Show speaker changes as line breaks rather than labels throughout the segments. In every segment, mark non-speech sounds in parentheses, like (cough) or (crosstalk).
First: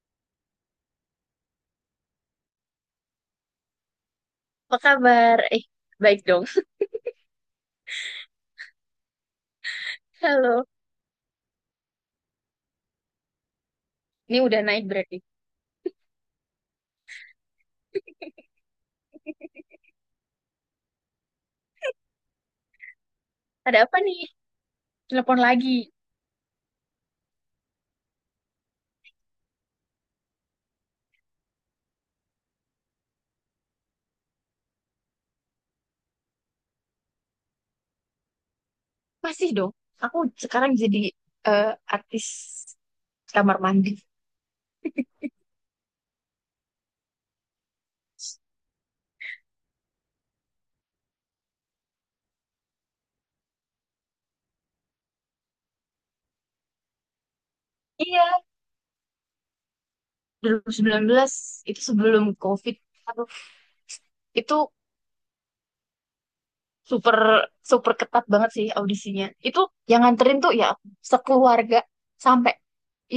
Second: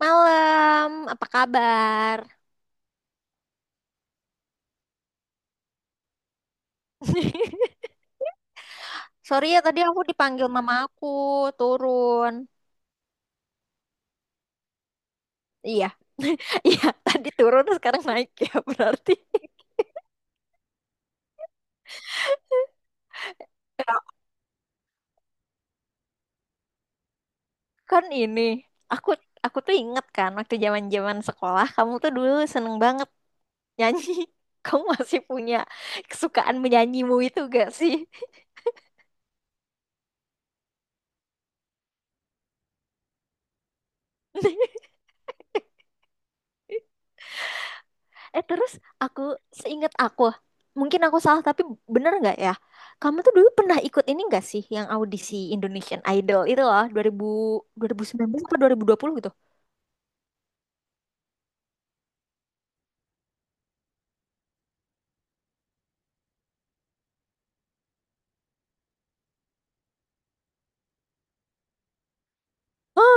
Malam, apa kabar?
Apa kabar? Baik dong.
(laughs) Sorry ya, tadi aku
(laughs)
dipanggil
Halo.
mama aku turun.
Ini udah naik berarti.
Iya, (laughs) iya, tadi turun sekarang naik ya berarti.
(laughs) Ada apa nih? Telepon lagi.
Kan ini, aku aku tuh inget kan waktu zaman-zaman sekolah kamu tuh dulu seneng banget nyanyi. (laughs) Kamu masih punya kesukaan menyanyimu itu gak sih?
Masih dong. Aku sekarang jadi eh, artis kamar mandi.
(laughs) Terus aku seingat aku, mungkin aku salah tapi bener nggak ya? Kamu tuh dulu pernah ikut ini nggak sih yang audisi Indonesian Idol itu loh dua ribu
Iya,
sembilan belas atau dua 2020 gitu?
2019 itu sebelum COVID. Aduh, itu super super ketat banget sih audisinya. Itu yang nganterin tuh ya sekeluarga sampai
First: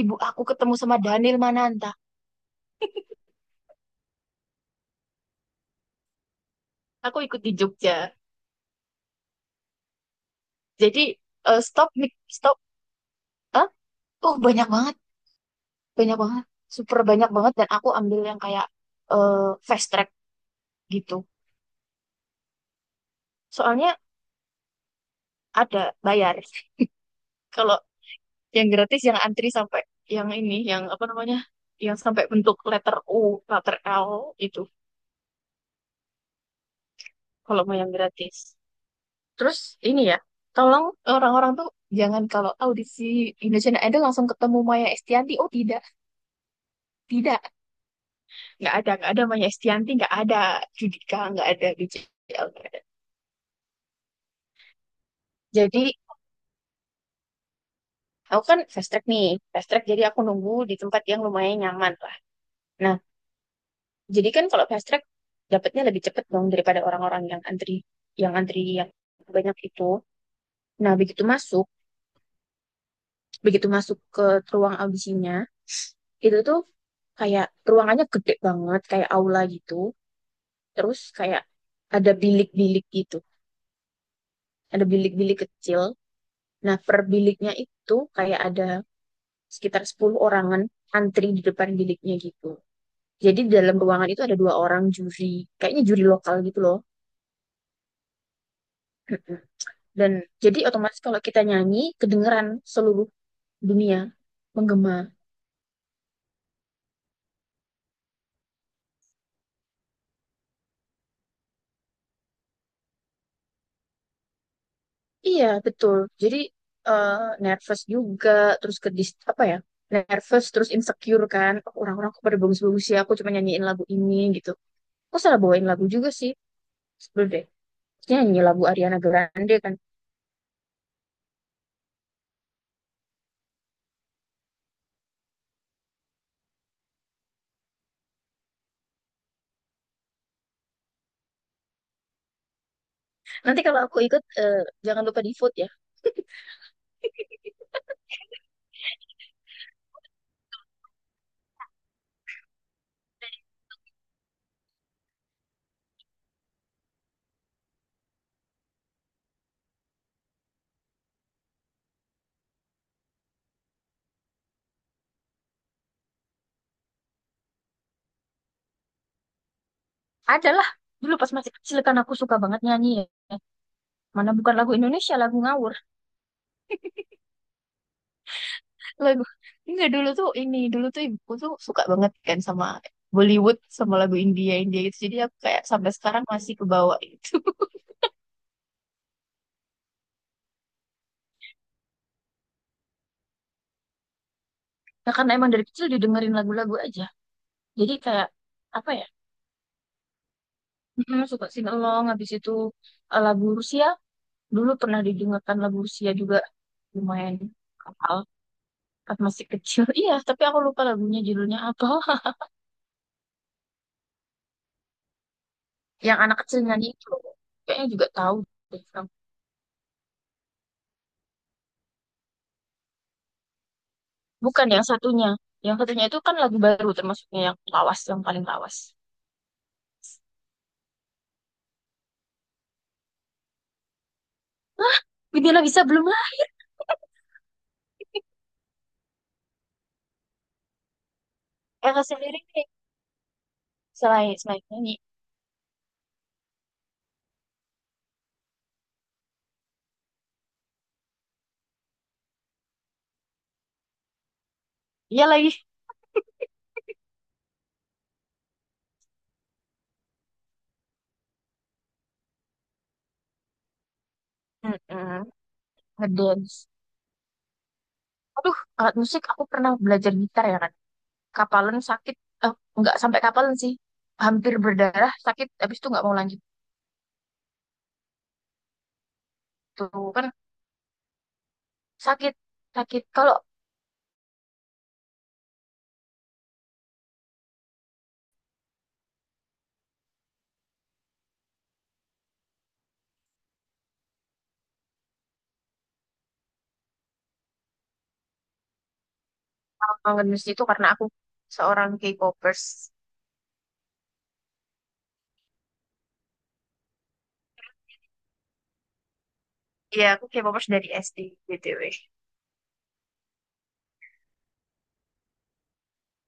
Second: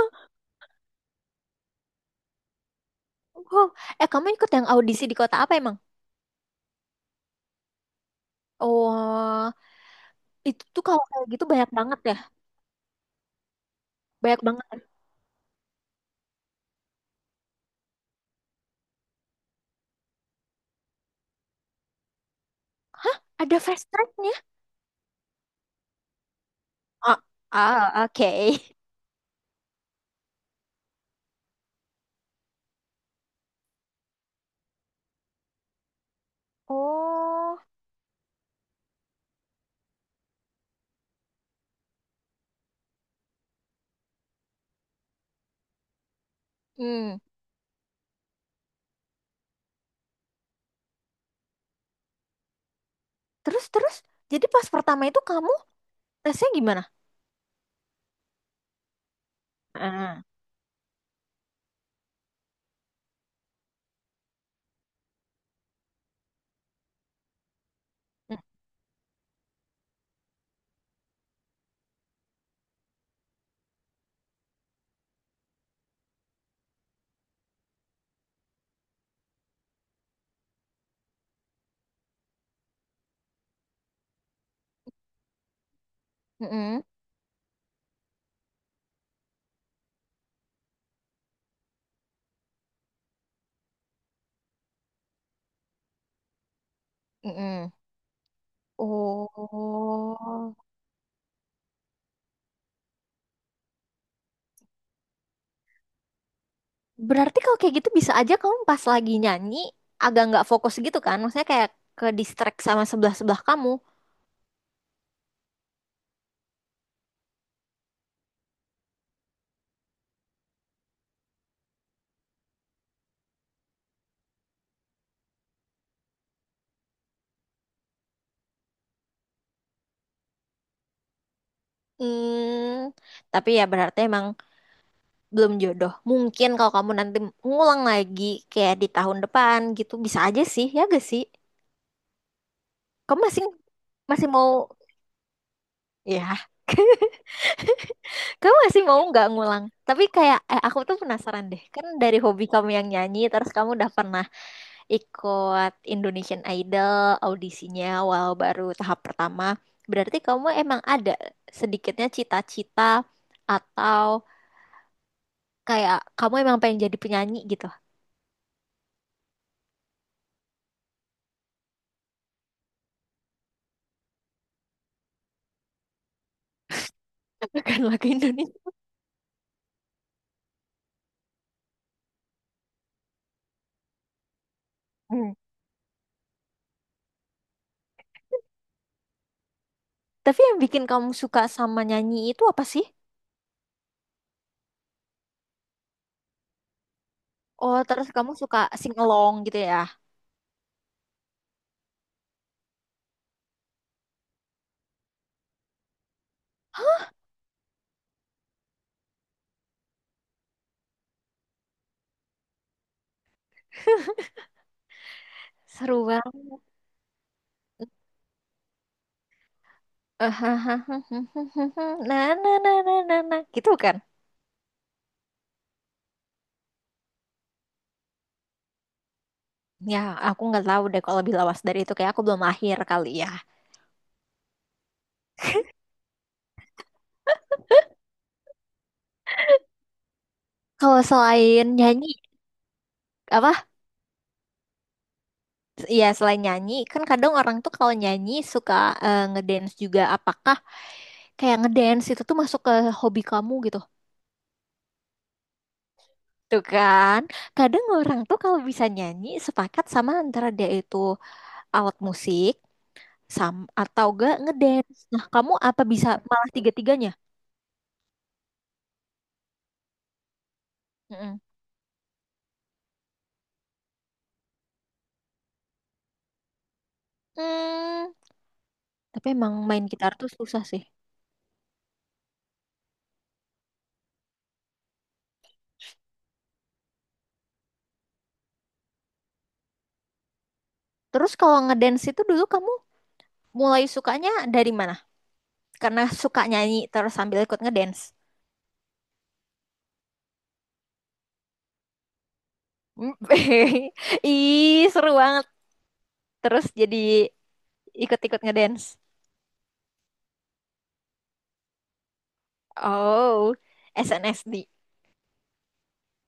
ibu aku ketemu sama Daniel Mananta.
Wow. Kamu ikut yang audisi di kota apa emang?
Aku ikut di Jogja.
Oh, itu tuh kalau
Jadi
kayak gitu banyak
stop
banget
mic,
ya,
stop. Hah? Oh,
banyak
banyak
banget.
banget. Banyak banget super banyak banget dan aku ambil yang kayak eh, fast track gitu
Ada fast
soalnya
tracknya?
ada bayar.
Ah,
(laughs) Kalau
ah, oke.
yang gratis yang antri sampai yang ini yang apa namanya, yang sampai bentuk letter U letter L itu,
Oh,
kalau mau yang gratis terus ini ya, tolong orang-orang tuh jangan kalau audisi Indonesian Idol langsung ketemu Maya Estianti. Oh tidak,
hmm.
tidak, nggak ada, nggak ada Maya Estianti, nggak ada Judika, nggak ada BCL, nggak ada.
Terus terus, jadi pas pertama itu kamu
Jadi
tesnya gimana?
aku kan fast track nih, fast track jadi aku
Ah.
nunggu di tempat yang lumayan nyaman lah. Nah, jadi kan kalau fast track dapatnya lebih cepet dong daripada orang-orang yang antri, yang
Mm,
antri yang banyak itu. Nah, begitu masuk ke ruang audisinya, itu tuh kayak ruangannya gede banget, kayak aula gitu. Terus kayak ada bilik-bilik gitu, ada bilik-bilik kecil. Nah,
mm-mm,
per biliknya itu kayak ada sekitar 10 orangan antri di depan biliknya gitu. Jadi di dalam ruangan itu ada 2 orang juri, kayaknya juri lokal gitu loh.
mm-mm.
Mm-mm. Dan
Oh,
jadi otomatis kalau kita nyanyi kedengeran seluruh dunia menggema.
berarti kalau kayak gitu bisa aja kamu pas lagi nyanyi agak nggak fokus gitu kan? Maksudnya kayak ke distract sama sebelah-sebelah kamu.
Iya, betul. Jadi eh, nervous juga, terus apa ya? Nervous terus insecure kan. Oh, orang-orang kok pada bagus-bagus ya, aku cuma nyanyiin lagu ini gitu. Aku salah bawain lagu juga sih. Sebelum deh. Terus nyanyi lagu Ariana Grande kan.
Hmm, tapi ya berarti emang belum jodoh. Mungkin kalau kamu nanti ngulang lagi kayak di tahun depan gitu bisa aja sih, ya gak sih? Kamu masih
Nanti kalau aku ikut
masih mau
eh, jangan lupa di vote ya.
ya. (laughs) Kamu masih mau nggak ngulang? Tapi kayak, eh aku tuh penasaran deh. Kan dari hobi kamu yang nyanyi, terus kamu udah pernah ikut Indonesian Idol audisinya walau baru tahap pertama. Berarti kamu emang ada sedikitnya cita-cita atau kayak kamu emang pengen jadi penyanyi gitu.
Adalah dulu pas masih kecil kan aku suka banget nyanyi ya. Mana bukan lagu Indonesia, lagu ngawur.
(laughs) Bukan lagu Indonesia.
Lagu enggak dulu tuh ini, dulu tuh ibuku tuh suka banget kan sama Bollywood sama lagu India India gitu. Jadi
Hmm.
aku kayak sampai sekarang masih kebawa itu. (laughs)
Tapi yang bikin kamu suka sama nyanyi itu apa sih?
Nah, karena emang dari kecil didengerin lagu-lagu aja.
Oh,
Jadi
terus
kayak
kamu suka
apa
sing
ya?
along gitu ya?
Suka singalong habis itu lagu Rusia. Dulu pernah didengarkan lagu Rusia juga lumayan kapal pas masih kecil. (laughs) Iya, tapi aku lupa lagunya judulnya apa.
(laughs) Seru
Yang anak
banget.
kecilnya nyanyi itu kayaknya juga tahu deh Fram.
(laughs) Nah, nah, nah, nah, nah, nah, gitu kan?
Bukan yang satunya, yang satunya itu kan lagu baru termasuknya yang lawas yang paling lawas.
Ya, aku nggak tahu deh kalau lebih lawas dari itu, kayak aku belum lahir kali ya.
Bibila bisa belum lah.
Kalau selain
Ella
nyanyi,
sendiri nih,
apa?
selain selain nyanyi
Iya, selain nyanyi, kan kadang orang tuh kalau nyanyi suka ngedance juga. Apakah kayak ngedance itu tuh masuk ke hobi kamu gitu?
dia lagi
Tuh kan? Kadang orang tuh kalau bisa nyanyi sepakat sama antara dia itu alat musik sam atau gak ngedance.
mm
Nah, kamu apa bisa malah
ngedance.
tiga-tiganya?
Aduh, alat musik aku pernah belajar gitar ya kan.
Mm-mm.
Kapalan sakit, eh, nggak sampai kapalan sih, hampir berdarah, sakit habis itu nggak mau lanjut.
Hmm, tapi emang main
Tuh
gitar
kan
tuh susah sih.
sakit sakit kalau
Terus kalau ngedance itu dulu kamu mulai sukanya dari mana? Karena suka nyanyi terus sambil ikut ngedance.
ngedance itu karena aku seorang K-popers.
Hmm. (laughs) Ih, seru banget. Terus jadi ikut-ikut ngedance.
Iya, aku K-popers dari SD, BTW.
Oh, SNSD.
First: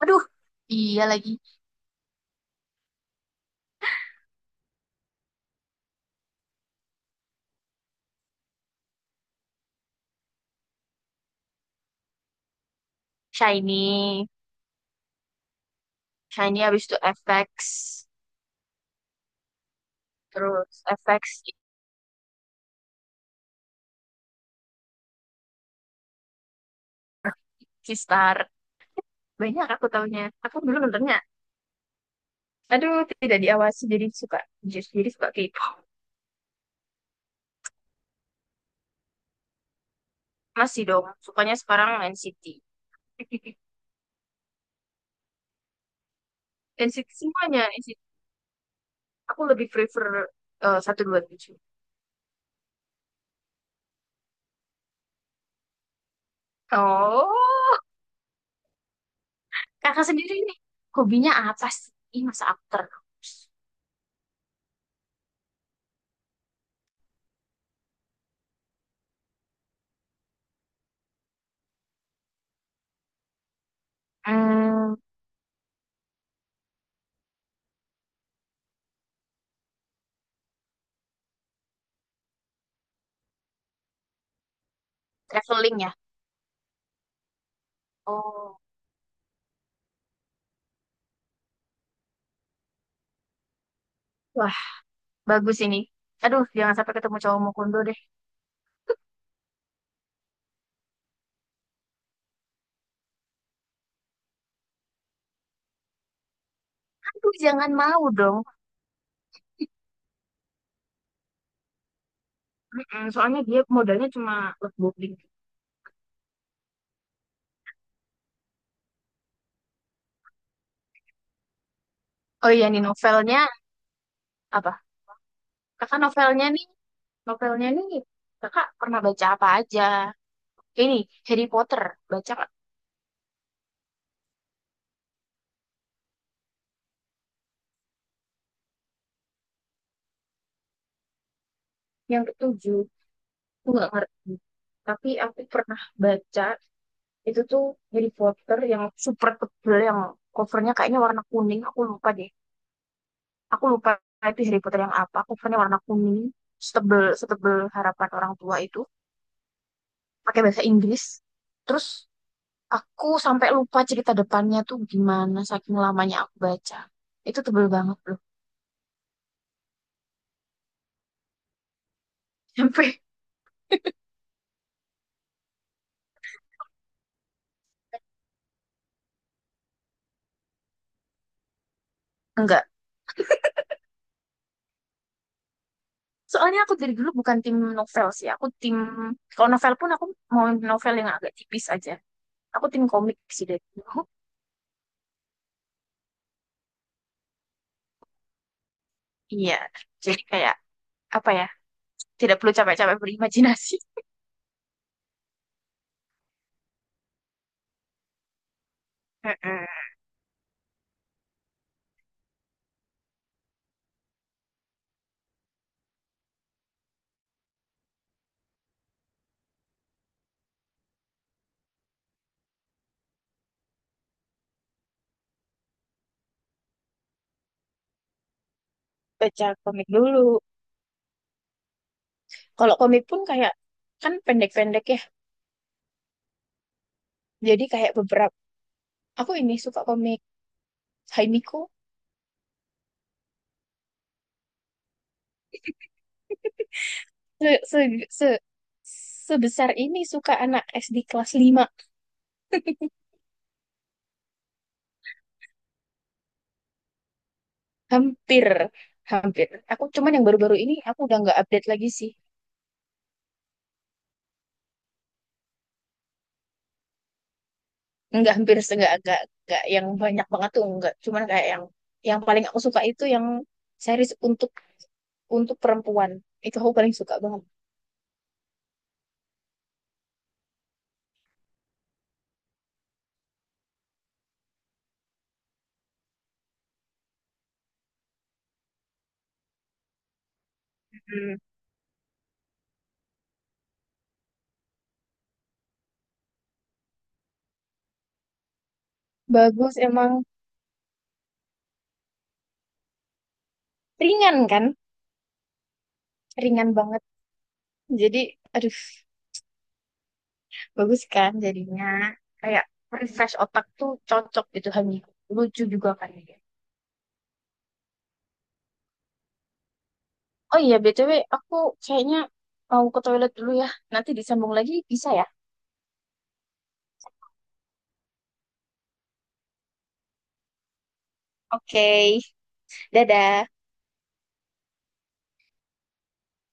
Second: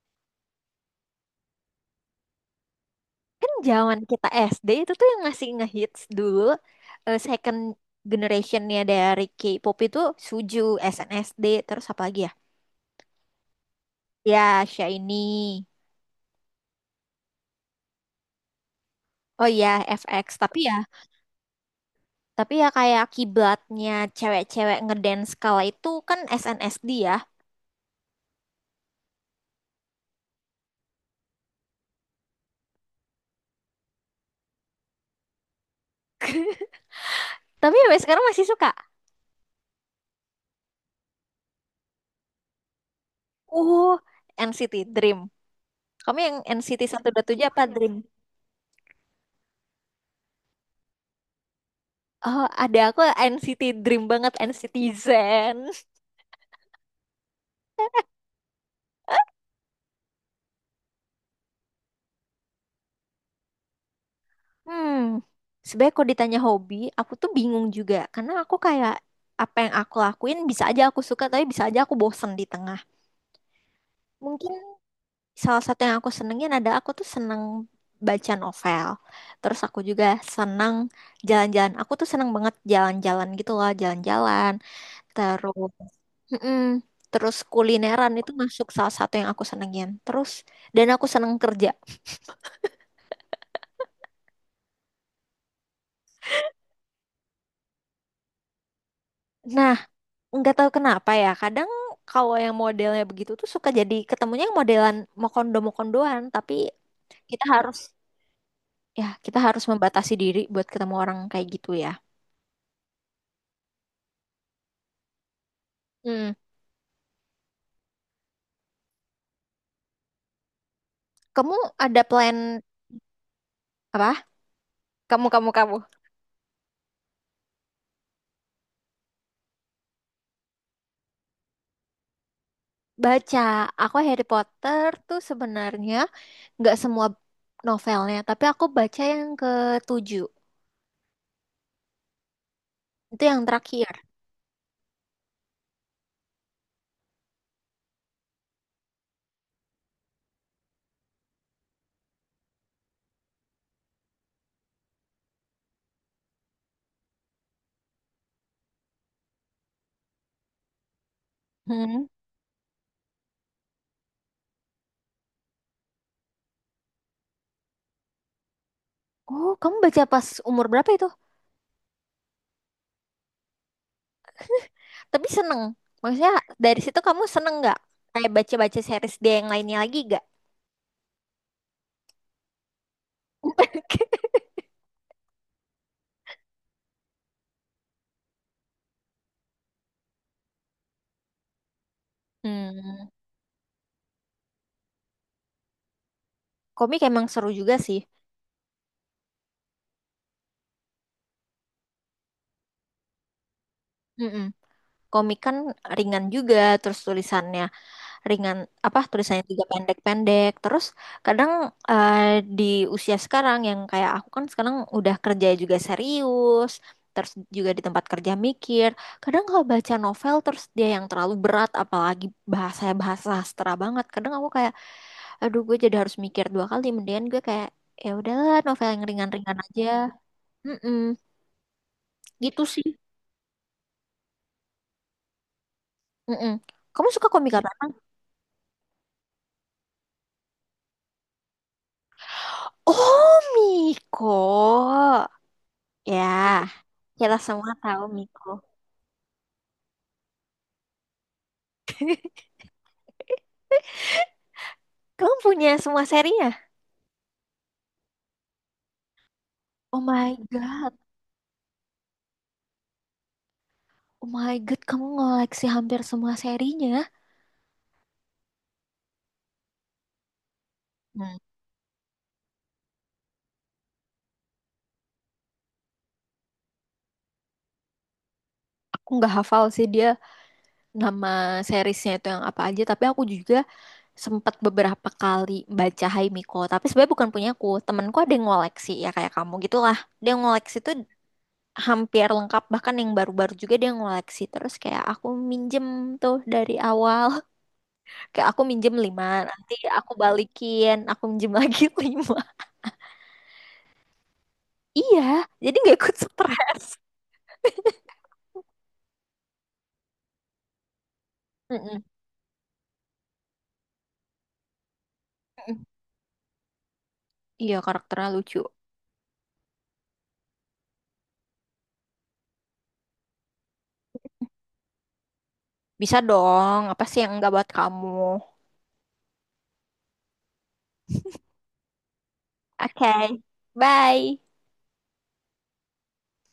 Aduh, iya lagi.
Kan zaman kita SD itu tuh yang ngasih ngehits dulu second generationnya dari K-pop itu Suju, SNSD, terus apa lagi ya?
Shiny.
Ya, Shiny.
Shiny habis itu FX.
Oh iya, FX. Tapi
Terus
ya
FX,
Tapi ya kayak kiblatnya cewek-cewek ngedance kala itu kan SNSD ya.
Sistar. Banyak aku taunya. Aku dulu nontonnya. Aduh, tidak diawasi jadi suka. Jadi suka K-pop.
Tapi sampai sekarang masih suka.
Masih dong, sukanya sekarang NCT.
Uh, NCT Dream. Kamu yang NCT
NCT (laughs)
127 apa
semuanya.
Dream?
NCT. Aku lebih prefer 127.
Oh, ada aku NCT Dream banget, NCT Zen.
Oh, kakak sendiri nih. Hobinya apa sih? Ih, masa aku terus.
Hmm, sebenarnya kalau ditanya hobi, aku tuh bingung juga. Karena aku kayak apa yang aku lakuin bisa aja aku suka, tapi bisa aja aku bosen di tengah. Mungkin
Hmm,
salah satu yang aku senengin, ada aku tuh seneng baca novel. Terus aku juga seneng jalan-jalan. Aku tuh seneng banget jalan-jalan gitu loh, jalan-jalan. Terus,
traveling ya?
mm-mm, terus kulineran itu
Oh.
masuk salah satu yang aku senengin. Terus, dan aku seneng kerja.
Wah, bagus ini. Aduh, jangan sampai ketemu cowok Mukundo deh.
Nah, nggak tahu kenapa ya. Kadang kalau yang modelnya begitu tuh suka jadi ketemunya yang modelan mokondo-mokondoan. Tapi
Aduh,
kita
jangan
harus,
mau dong.
ya kita harus membatasi diri buat ketemu orang kayak gitu ya.
Mm-mm, soalnya dia modalnya cuma love bombing.
Hmm. Kamu ada plan.
Oh iya nih, novelnya
Apa?
apa?
Kamu, kamu, kamu.
Kakak novelnya nih kakak pernah baca apa aja? Ini Harry Potter, baca nggak?
Baca, aku Harry Potter tuh sebenarnya nggak semua novelnya, tapi aku baca yang ketujuh.
Yang ketujuh.
Itu yang
Aku
terakhir.
nggak ngerti. Tapi aku pernah baca itu tuh Harry Potter yang super tebel, yang covernya kayaknya warna kuning. Aku lupa deh. Aku lupa itu Harry Potter yang apa, covernya warna kuning, setebel setebel harapan orang tua itu, pakai bahasa Inggris terus
Hmm.
aku sampai lupa cerita depannya tuh gimana saking lamanya aku baca. Itu tebel banget loh.
Oh, kamu baca pas umur berapa itu?
(laughs) Sampai
Tapi seneng. Maksudnya dari situ kamu seneng nggak? Kayak baca-baca series dia yang lainnya lagi nggak?
enggak
(laughs)
soalnya aku dari dulu bukan tim novel sih, aku tim, kalau novel pun aku mau novel yang agak tipis aja. Aku tim
Hmm,
komik sih dari dulu.
komik emang seru juga sih.
Iya, jadi kayak apa ya, tidak perlu capek-capek berimajinasi.
Mm-mm. Komik kan ringan juga, terus tulisannya ringan, apa
(laughs)
tulisannya juga
Heeh.
pendek-pendek. Terus kadang eh, di usia sekarang yang kayak aku, kan sekarang udah kerja juga serius, terus juga di tempat kerja mikir. Kadang kalau baca novel terus dia yang terlalu berat, apalagi bahasanya bahasa sastra banget, kadang aku kayak aduh, gue jadi harus mikir dua kali. Mendingan gue kayak ya udahlah, novel yang
Baca
ringan-ringan aja.
komik dulu.
Mm-mm, gitu
Kalau
sih.
komik pun kayak kan pendek-pendek ya.
Mm-mm. Kamu suka komik
Jadi
apa?
kayak beberapa aku ini suka komik Haimiku,
Oh, Miko ya. Kita
se,
semua tahu
se, se,
Miko.
sebesar ini suka anak SD kelas 5.
Kamu punya semua serinya?
Hampir hampir. Aku
Oh
cuman yang
my
baru-baru ini
God.
aku udah nggak update lagi sih.
Oh my God, kamu ngoleksi hampir semua serinya.
Nggak hampir nggak yang banyak banget tuh nggak. Cuman
Hmm.
kayak yang paling aku suka itu yang series untuk perempuan. Itu aku paling suka banget.
Aku nggak hafal sih dia nama seriesnya itu yang apa aja, tapi aku juga sempat beberapa kali baca Hai Miko. Tapi sebenarnya bukan punya aku, temanku ada yang ngoleksi ya kayak kamu gitulah. Dia ngoleksi tuh
Hmm.
hampir lengkap, bahkan yang baru-baru juga dia ngoleksi. Terus kayak aku minjem tuh dari awal, (laughs) kayak aku minjem lima, nanti
Bagus
aku
emang
balikin, aku minjem lagi (laughs) lima.
ringan kan?
Iya, jadi nggak ikut
Ringan
stres.
banget. Jadi aduh bagus kan jadinya
Mm-mm.
kayak refresh otak tuh cocok gitu Hani, lucu
Mm-mm.
juga kan dia.
Iya, karakternya lucu.
Oh iya BTW, aku kayaknya mau ke toilet dulu ya, nanti disambung lagi bisa ya.
Bisa dong, apa sih yang nggak buat kamu?
Oke,
Oke,
dadah.
bye.